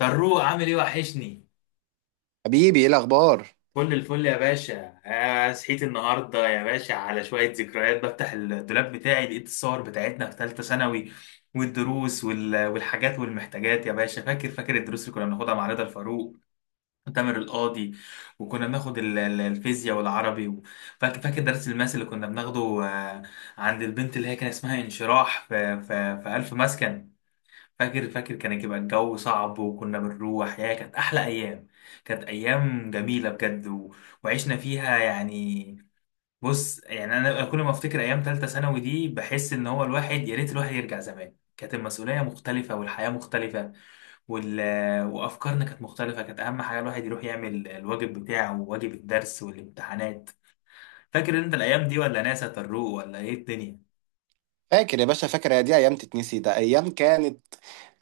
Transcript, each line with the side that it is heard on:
left: فاروق، عامل ايه؟ وحشني.
right: حبيبي، ايه الاخبار؟
left: كل الفل يا باشا. صحيت النهارده يا باشا على شويه ذكريات، بفتح الدولاب بتاعي لقيت الصور بتاعتنا في ثالثه ثانوي، والدروس والحاجات والمحتاجات يا باشا. فاكر الدروس اللي كنا بناخدها مع رضا الفاروق وتامر القاضي، وكنا بناخد الفيزياء والعربي فاكر درس الماس اللي كنا بناخده، عند البنت اللي هي كان اسمها انشراح في ألف مسكن. فاكر كان يبقى الجو صعب وكنا بنروح، يا كانت احلى ايام. كانت ايام جميله بجد وعشنا فيها يعني. بص يعني انا كل ما افتكر ايام ثالثه ثانوي دي بحس ان هو الواحد، يا ريت الواحد يرجع زمان. كانت المسؤوليه مختلفه والحياه مختلفه وال... وافكارنا كانت مختلفه. كانت اهم حاجه الواحد يروح يعمل الواجب بتاعه وواجب الدرس والامتحانات. فاكر انت الايام دي ولا ناسي يا طروق؟ ولا ايه الدنيا؟
right: فاكر يا باشا، فاكر، يا دي ايام تتنسي؟ ده ايام كانت.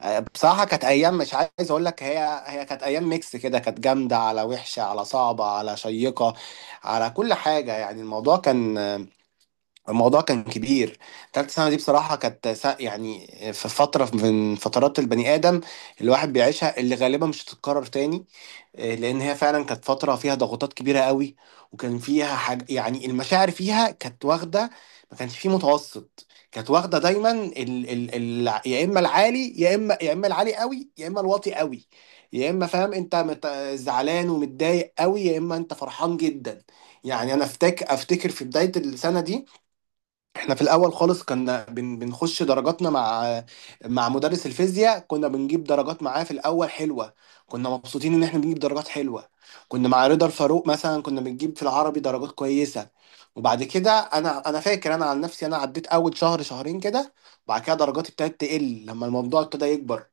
right: بصراحه كانت ايام، مش عايز اقول لك، هي كانت ايام ميكس كده، كانت جامده، على وحشه، على صعبه، على شيقه، على كل حاجه. يعني الموضوع كان، الموضوع كان كبير. تالت سنه دي بصراحه كانت، يعني في فتره من فترات البني ادم الواحد بيعيشها، اللي غالبا مش هتتكرر تاني. لان هي فعلا كانت فتره فيها ضغوطات كبيره قوي، وكان فيها حاجه، يعني المشاعر فيها كانت واخده، ما كانش فيه متوسط. كانت واخده دايما ال ال ال يا اما العالي، يا اما، يا اما العالي قوي، يا اما الواطي قوي، يا اما فاهم انت، زعلان ومتضايق قوي، يا اما انت فرحان جدا. يعني انا افتكر في بدايه السنه دي احنا في الاول خالص كنا بنخش درجاتنا مع مدرس الفيزياء، كنا بنجيب درجات معاه في الاول حلوه، كنا مبسوطين ان احنا بنجيب درجات حلوه. كنا مع رضا الفاروق مثلا كنا بنجيب في العربي درجات كويسه، وبعد كده انا فاكر، انا عن نفسي انا عديت اول شهر شهرين كده، وبعد كده درجاتي ابتدت تقل لما الموضوع ابتدى يكبر،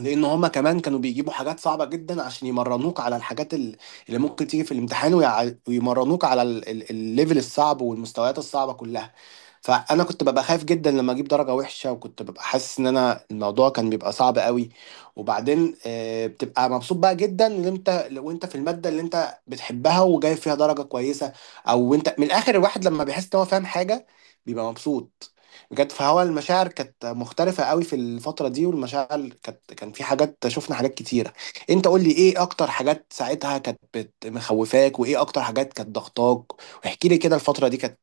right: لان هما كمان كانوا بيجيبوا حاجات صعبه جدا عشان يمرنوك على الحاجات اللي ممكن تيجي في الامتحان، ويمرنوك على الليفل الصعب والمستويات الصعبه كلها. فانا كنت ببقى خايف جدا لما اجيب درجه وحشه، وكنت ببقى حاسس ان انا الموضوع كان بيبقى صعب قوي. وبعدين بتبقى مبسوط بقى جدا ان انت، لو انت في الماده اللي انت بتحبها وجايب فيها درجه كويسه، او انت من الاخر الواحد لما بيحس ان هو فاهم حاجه بيبقى مبسوط بجد. فهو المشاعر كانت مختلفه قوي في الفتره دي، والمشاعر كانت، كان في حاجات، شفنا حاجات كتيره. انت قول لي ايه اكتر حاجات ساعتها كانت، مخوفاك، وايه اكتر حاجات كانت ضغطاك، واحكي لي كده الفتره دي كانت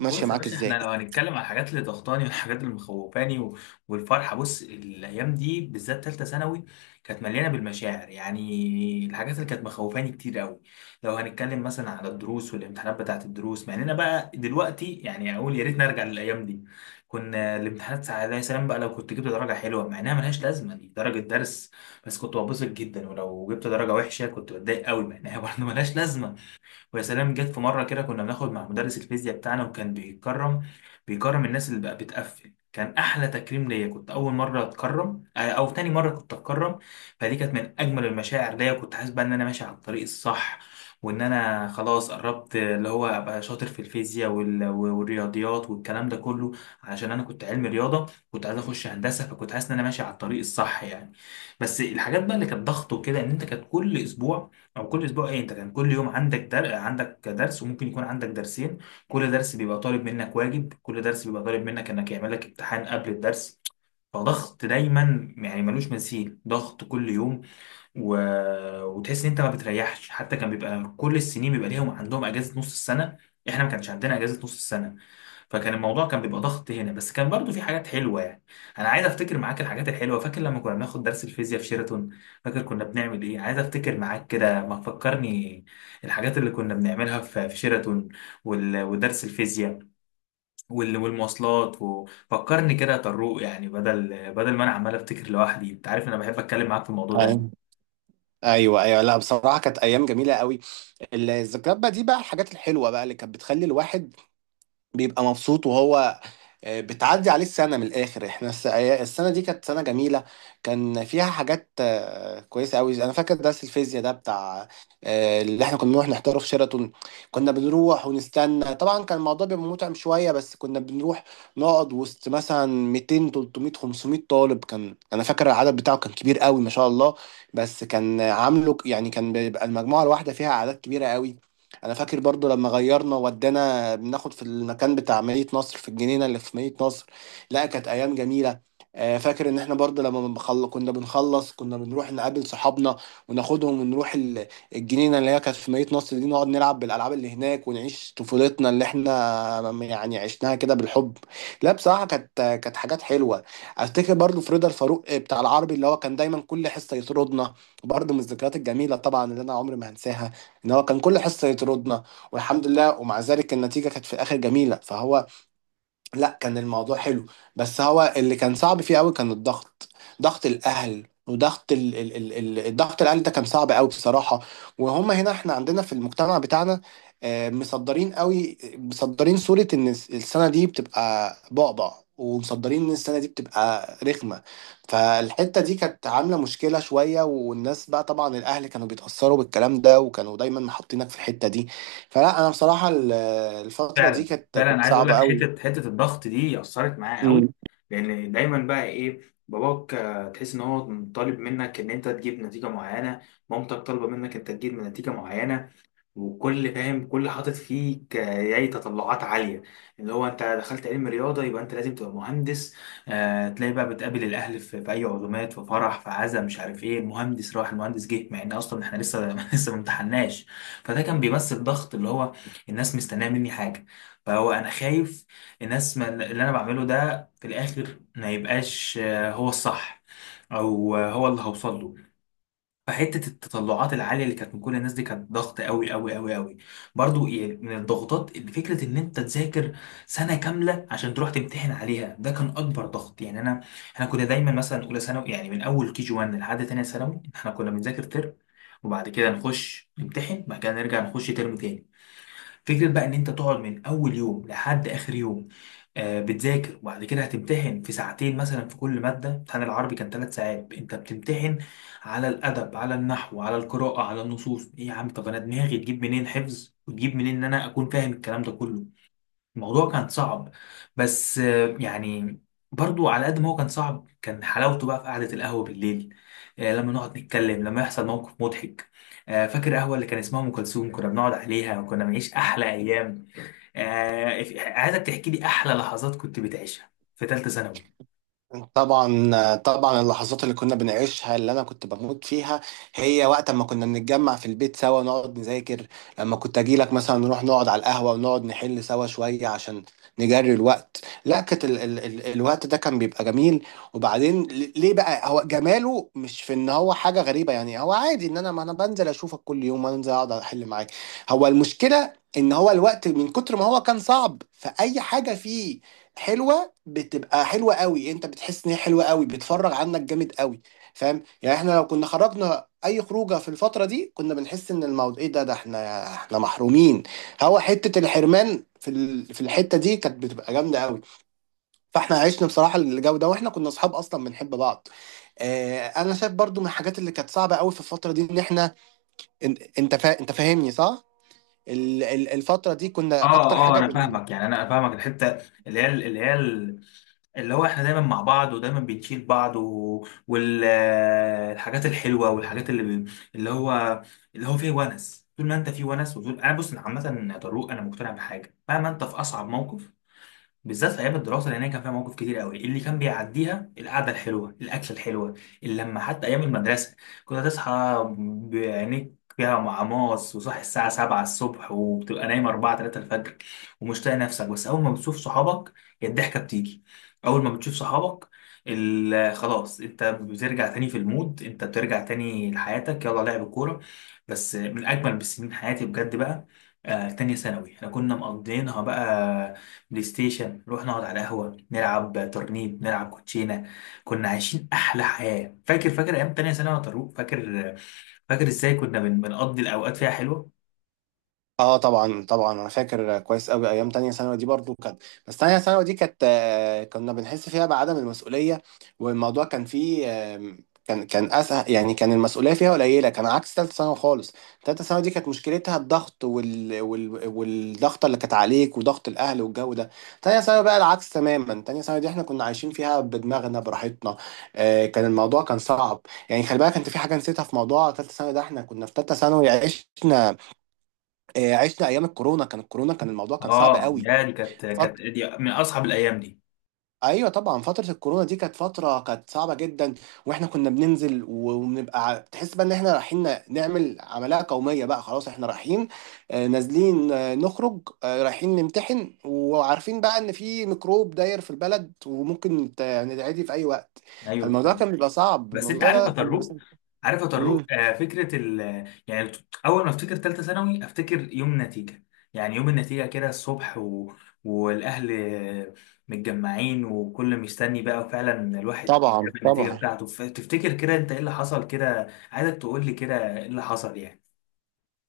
right: ماشيه
left: بص يا
right: معاك
left: باشا، احنا
right: ازاي؟
left: لو هنتكلم على الحاجات اللي ضغطاني والحاجات اللي مخوفاني والفرحه، بص الايام دي بالذات ثالثه ثانوي كانت مليانه بالمشاعر. يعني الحاجات اللي كانت مخوفاني كتير قوي لو هنتكلم مثلا على الدروس والامتحانات بتاعت الدروس، مع اننا بقى دلوقتي يعني اقول يا ريت نرجع للايام دي. كنا الامتحانات ساعات، يا سلام بقى لو كنت جبت درجه حلوه، مع انها ملهاش لازمه دي درجه درس، بس كنت ببسط جدا، ولو جبت درجه وحشه كنت بتضايق قوي مع انها برضه ملهاش لازمه. ويا سلام جت في مره كده، كنا بناخد مع مدرس الفيزياء بتاعنا، وكان بيكرم الناس اللي بقى بتقفل. كان احلى تكريم ليا، كنت اول مره اتكرم، او تاني مره كنت اتكرم. فدي كانت من اجمل المشاعر ليا، كنت حاسس بقى ان انا ماشي على الطريق الصح، وان انا خلاص قربت اللي هو ابقى شاطر في الفيزياء والرياضيات والكلام ده كله، علشان انا كنت علمي رياضه. كنت عايز اخش هندسه، فكنت حاسس ان انا ماشي على الطريق الصح يعني. بس الحاجات بقى اللي كانت ضغط وكده ان انت كانت كل اسبوع، او كل اسبوع ايه، انت كان كل يوم عندك عندك درس وممكن يكون عندك درسين. كل درس بيبقى طالب منك واجب، كل درس بيبقى طالب منك انك يعمل لك امتحان قبل الدرس. فضغط دايما، يعني ملوش مثيل، ضغط كل يوم و... وتحس ان انت ما بتريحش. حتى كان بيبقى كل السنين بيبقى ليهم عندهم اجازه نص السنه، احنا ما كانش عندنا اجازه نص السنه. فكان الموضوع كان بيبقى ضغط هنا. بس كان برضو في حاجات حلوه يعني. انا عايز افتكر معاك الحاجات الحلوه. فاكر لما كنا بناخد درس الفيزياء في شيراتون؟ فاكر كنا بنعمل ايه؟ عايز افتكر معاك كده، ما تفكرني الحاجات اللي كنا بنعملها في شيراتون ودرس الفيزياء والمواصلات. وفكرني كده يا طروق، يعني بدل ما انا عمال افتكر لوحدي. انت عارف انا بحب اتكلم معاك في الموضوع ده.
right: ايوه، ايوه، ايوه، لا بصراحه كانت ايام جميله قوي. الذكريات بقى دي بقى، الحاجات الحلوه بقى اللي كانت بتخلي الواحد بيبقى مبسوط. وهو بتعدي عليه السنة من الآخر. احنا السنة دي كانت سنة جميلة، كان فيها حاجات كويسة أوي. أنا فاكر درس الفيزياء ده بتاع، اللي احنا كنا بنروح نحضره في شيراتون. كنا بنروح ونستنى، طبعا كان الموضوع بيبقى متعب شوية، بس كنا بنروح نقعد وسط مثلا 200 300 500 طالب، كان أنا فاكر العدد بتاعه كان كبير أوي ما شاء الله. بس كان عامله، يعني كان بيبقى المجموعة الواحدة فيها أعداد كبيرة أوي. انا فاكر برضو لما غيرنا ودانا بناخد في المكان بتاع مدينة نصر، في الجنينة اللي في مدينة نصر. لا كانت ايام جميلة. فاكر ان احنا برضو لما كنا بنخلص كنا بنروح نقابل صحابنا وناخدهم ونروح الجنينة اللي هي كانت في مدينة نصر دي، نقعد نلعب بالالعاب اللي هناك، ونعيش طفولتنا اللي احنا يعني عشناها كده بالحب. لا بصراحة كانت، كانت حاجات حلوة. افتكر برضو في رضا الفاروق بتاع العربي اللي هو كان دايما كل حصة يطردنا، برضو من الذكريات الجميلة طبعا اللي انا عمري ما هنساها ان هو كان كل حصه يطردنا. والحمد لله، ومع ذلك النتيجه كانت في الاخر جميله. فهو لا، كان الموضوع حلو، بس هو اللي كان صعب فيه قوي كان الضغط، ضغط الاهل، وضغط الضغط الاهل ده كان صعب قوي بصراحه. وهم هنا احنا عندنا في المجتمع بتاعنا، مصدرين قوي، مصدرين صوره ان السنه دي بتبقى بعبع، ومصدرين ان السنه دي بتبقى رخمه. فالحته دي كانت عامله مشكله شويه، والناس بقى طبعا الاهل كانوا بيتاثروا بالكلام ده، وكانوا دايما محطينك في الحته دي. فلا انا بصراحه الفتره دي
left: فعلا
right: كانت،
left: فعلا، أنا
right: كانت
left: عايز اقول
right: صعبه
left: لك
right: قوي.
left: حته الضغط دي اثرت معايا قوي. لان دايما بقى ايه، باباك تحس ان هو طالب منك ان انت تجيب نتيجه معينه، مامتك طالبه منك انت تجيب نتيجه معينه، وكل فاهم كل حاطط فيك، يعني تطلعات عالية. اللي هو انت دخلت علم رياضة يبقى انت لازم تبقى مهندس. آه تلاقي بقى بتقابل الاهل في، في اي عزومات، في فرح، في عزا، مش عارف ايه، المهندس راح المهندس جه، مع ان اصلا احنا لسه لسه ما امتحناش. فده كان بيمثل ضغط، اللي هو الناس مستنيه مني حاجة، فهو انا خايف الناس، ما اللي انا بعمله ده في الاخر ما يبقاش هو الصح، او هو اللي هوصل له. فحته التطلعات العاليه اللي كانت من كل الناس دي كانت ضغط قوي قوي قوي قوي. برضو يعني، من الضغوطات اللي فكره ان انت تذاكر سنه كامله عشان تروح تمتحن عليها، ده كان اكبر ضغط. يعني انا احنا كنا دايما مثلا اولى ثانوي، يعني من اول كي جي 1 لحد تانية ثانوي احنا كنا بنذاكر ترم، وبعد كده نخش نمتحن، بعد كده نرجع نخش ترم تاني. فكرة بقى ان انت تقعد من اول يوم لحد اخر يوم آه بتذاكر، وبعد كده هتمتحن في ساعتين مثلا في كل مادة. امتحان العربي كان ثلاث ساعات انت بتمتحن على الادب، على النحو، على القراءة، على النصوص. ايه يا عم؟ طب انا دماغي تجيب منين حفظ وتجيب منين ان انا اكون فاهم الكلام ده كله؟ الموضوع كان صعب. بس آه، يعني برضو على قد ما هو كان صعب كان حلاوته بقى في قعدة القهوة بالليل. لما نقعد نتكلم، لما يحصل موقف مضحك. فاكر قهوة اللي كان اسمها أم كلثوم كنا بنقعد عليها وكنا بنعيش أحلى أيام. عايزك تحكي لي أحلى لحظات كنت بتعيشها في تالتة ثانوي.
right: طبعا، طبعا، اللحظات اللي كنا بنعيشها اللي انا كنت بموت فيها هي وقت ما كنا بنتجمع في البيت سوا نقعد نذاكر، لما كنت اجي لك مثلا نروح نقعد على القهوة ونقعد نحل سوا شوية عشان نجري الوقت. لا كانت ال ال ال الوقت ده كان بيبقى جميل. وبعدين ليه بقى؟ هو جماله مش في ان هو حاجة غريبة، يعني هو عادي ان انا، ما انا بنزل اشوفك كل يوم انزل اقعد احل معاك. هو المشكلة ان هو الوقت من كتر ما هو كان صعب، فاي حاجة فيه حلوة بتبقى حلوه قوي، انت بتحس ان هي حلوه قوي، بتفرغ عنك جامد قوي. فاهم؟ يعني احنا لو كنا خرجنا اي خروجه في الفتره دي كنا بنحس ان الموضوع ايه ده، ده احنا، محرومين. هو حته الحرمان في، في الحته دي كانت بتبقى جامده قوي، فاحنا عشنا بصراحه الجو ده، واحنا كنا اصحاب اصلا بنحب بعض. آه انا شايف برضو من الحاجات اللي كانت صعبه قوي في الفتره دي ان احنا، انت فاهمني صح، الفتره دي كنا
left: اه،
right: اكتر
left: اه،
right: حاجه
left: انا فاهمك. يعني انا فاهمك الحته اللي هي، اللي هو احنا دايما مع بعض ودايما بنشيل بعض، والحاجات الحلوه والحاجات اللي اللي هو فيه ونس. طول ما انت فيه ونس وطول انا... بص، أنا عامه يا طارق انا مقتنع بحاجه، مهما انت في اصعب موقف بالذات في ايام الدراسه، لان هي كان فيها مواقف كتير قوي اللي كان بيعديها القعده الحلوه، الاكله الحلوه، اللمه. حتى ايام المدرسه، كنت هتصحى بعينيك فيها معماص وصاحي الساعه 7 الصبح، وبتبقى نايم 4 3 الفجر، ومش طايق نفسك، بس اول ما بتشوف صحابك هي الضحكه بتيجي. اول ما بتشوف صحابك خلاص، انت بترجع تاني في المود، انت بترجع تاني لحياتك، يلا لعب كوره. بس من اجمل بسنين حياتي بجد بقى. تانية ثانوي احنا كنا مقضيينها بقى بلاي ستيشن، نروح نقعد على قهوة، نلعب ترنيب، نلعب كوتشينة. كنا عايشين أحلى حياة. فاكر أيام تانية ثانوي يا طارق؟ فاكر، فاكر إزاي كنا بنقضي الأوقات فيها حلوة.
right: اه طبعا، طبعا، انا فاكر كويس قوي ايام تانية ثانوي دي. برضو كانت، بس تانية ثانوي دي كانت، كنا بنحس فيها بعدم المسؤولية، والموضوع كان فيه، كان كان اسهل، يعني كان المسؤولية فيها قليلة، كان عكس تالتة ثانوي خالص. تالتة ثانوي دي كانت مشكلتها الضغط والضغط اللي كانت عليك، وضغط الاهل والجو ده. تانية ثانوي بقى العكس تماما، تانية ثانوي دي احنا كنا عايشين فيها بدماغنا براحتنا. كان الموضوع كان صعب، يعني خلي بالك انت في حاجة نسيتها في موضوع تالتة ثانوي ده، احنا كنا في تالتة ثانوي عشنا، عشنا ايام الكورونا، كان الكورونا كان الموضوع كان صعب
left: آه
right: قوي.
left: يا دي، كانت
right: فط...
left: دي من أصعب الأيام دي.
right: ايوه طبعا فتره الكورونا دي كانت فتره كانت صعبه جدا، واحنا كنا بننزل، وبنبقى، تحس بقى ان احنا رايحين، نعمل عمليه قوميه بقى، خلاص احنا رايحين، نازلين، نخرج، رايحين نمتحن، وعارفين بقى ان في ميكروب داير في البلد وممكن نتعدي في اي وقت. فالموضوع
left: أيوه.
right: كان بيبقى صعب،
left: بس انت
right: الموضوع
left: عارف
right: ده
left: يا
right: كان بيبقى
left: طروق،
right: صعب.
left: عارف يا طروق،
right: امم
left: آه فكره ال... يعني، اول ما افتكر ثالثه ثانوي افتكر يوم نتيجه. يعني يوم النتيجه كده الصبح والاهل متجمعين وكل مستني. بقى فعلا الواحد
right: طبعا،
left: جاب النتيجه
right: طبعا،
left: بتاعته، تفتكر كده انت ايه اللي حصل كده؟ عايزك تقول لي كده ايه اللي حصل يعني.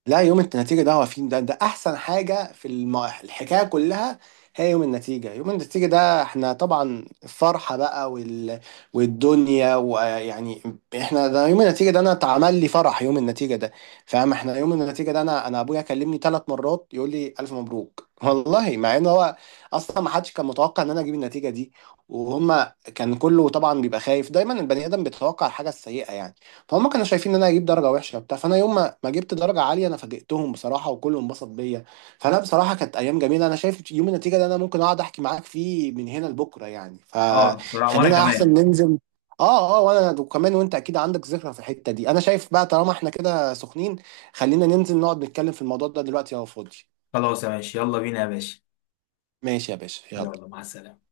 right: لا يوم النتيجة ده هو فين؟ ده ده أحسن حاجة في الحكاية كلها، هي يوم النتيجة. يوم النتيجة ده احنا طبعا الفرحة بقى، والدنيا، ويعني احنا ده يوم النتيجة ده أنا اتعمل لي فرح يوم النتيجة ده. فاهم؟ احنا يوم النتيجة ده أنا، أبويا كلمني 3 مرات يقول لي ألف مبروك والله، مع إن هو أصلا ما حدش كان متوقع إن أنا أجيب النتيجة دي. وهما كان كله طبعا بيبقى خايف، دايما البني آدم بيتوقع الحاجة السيئة، يعني فهم كانوا شايفين ان انا هجيب درجه وحشه وبتاع. فانا يوم ما جبت درجه عاليه انا فاجئتهم بصراحه، وكله انبسط بيا. فانا بصراحه كانت ايام جميله، انا شايف يوم النتيجه ده انا ممكن اقعد احكي معاك فيه من هنا لبكره، يعني
left: اه بصراحه، وانا
right: فخلينا احسن
left: كمان.
right: ننزل. اه، اه، وانا وكمان، وانت اكيد عندك ذكرى في الحته دي. انا شايف بقى طالما احنا كده سخنين خلينا ننزل نقعد نتكلم في الموضوع ده دلوقتي لو فاضي.
left: خلاص يا، ماشي يلا بينا يا باشا.
right: ماشي يا باشا،
left: يلا
right: يلا.
left: مع السلامه.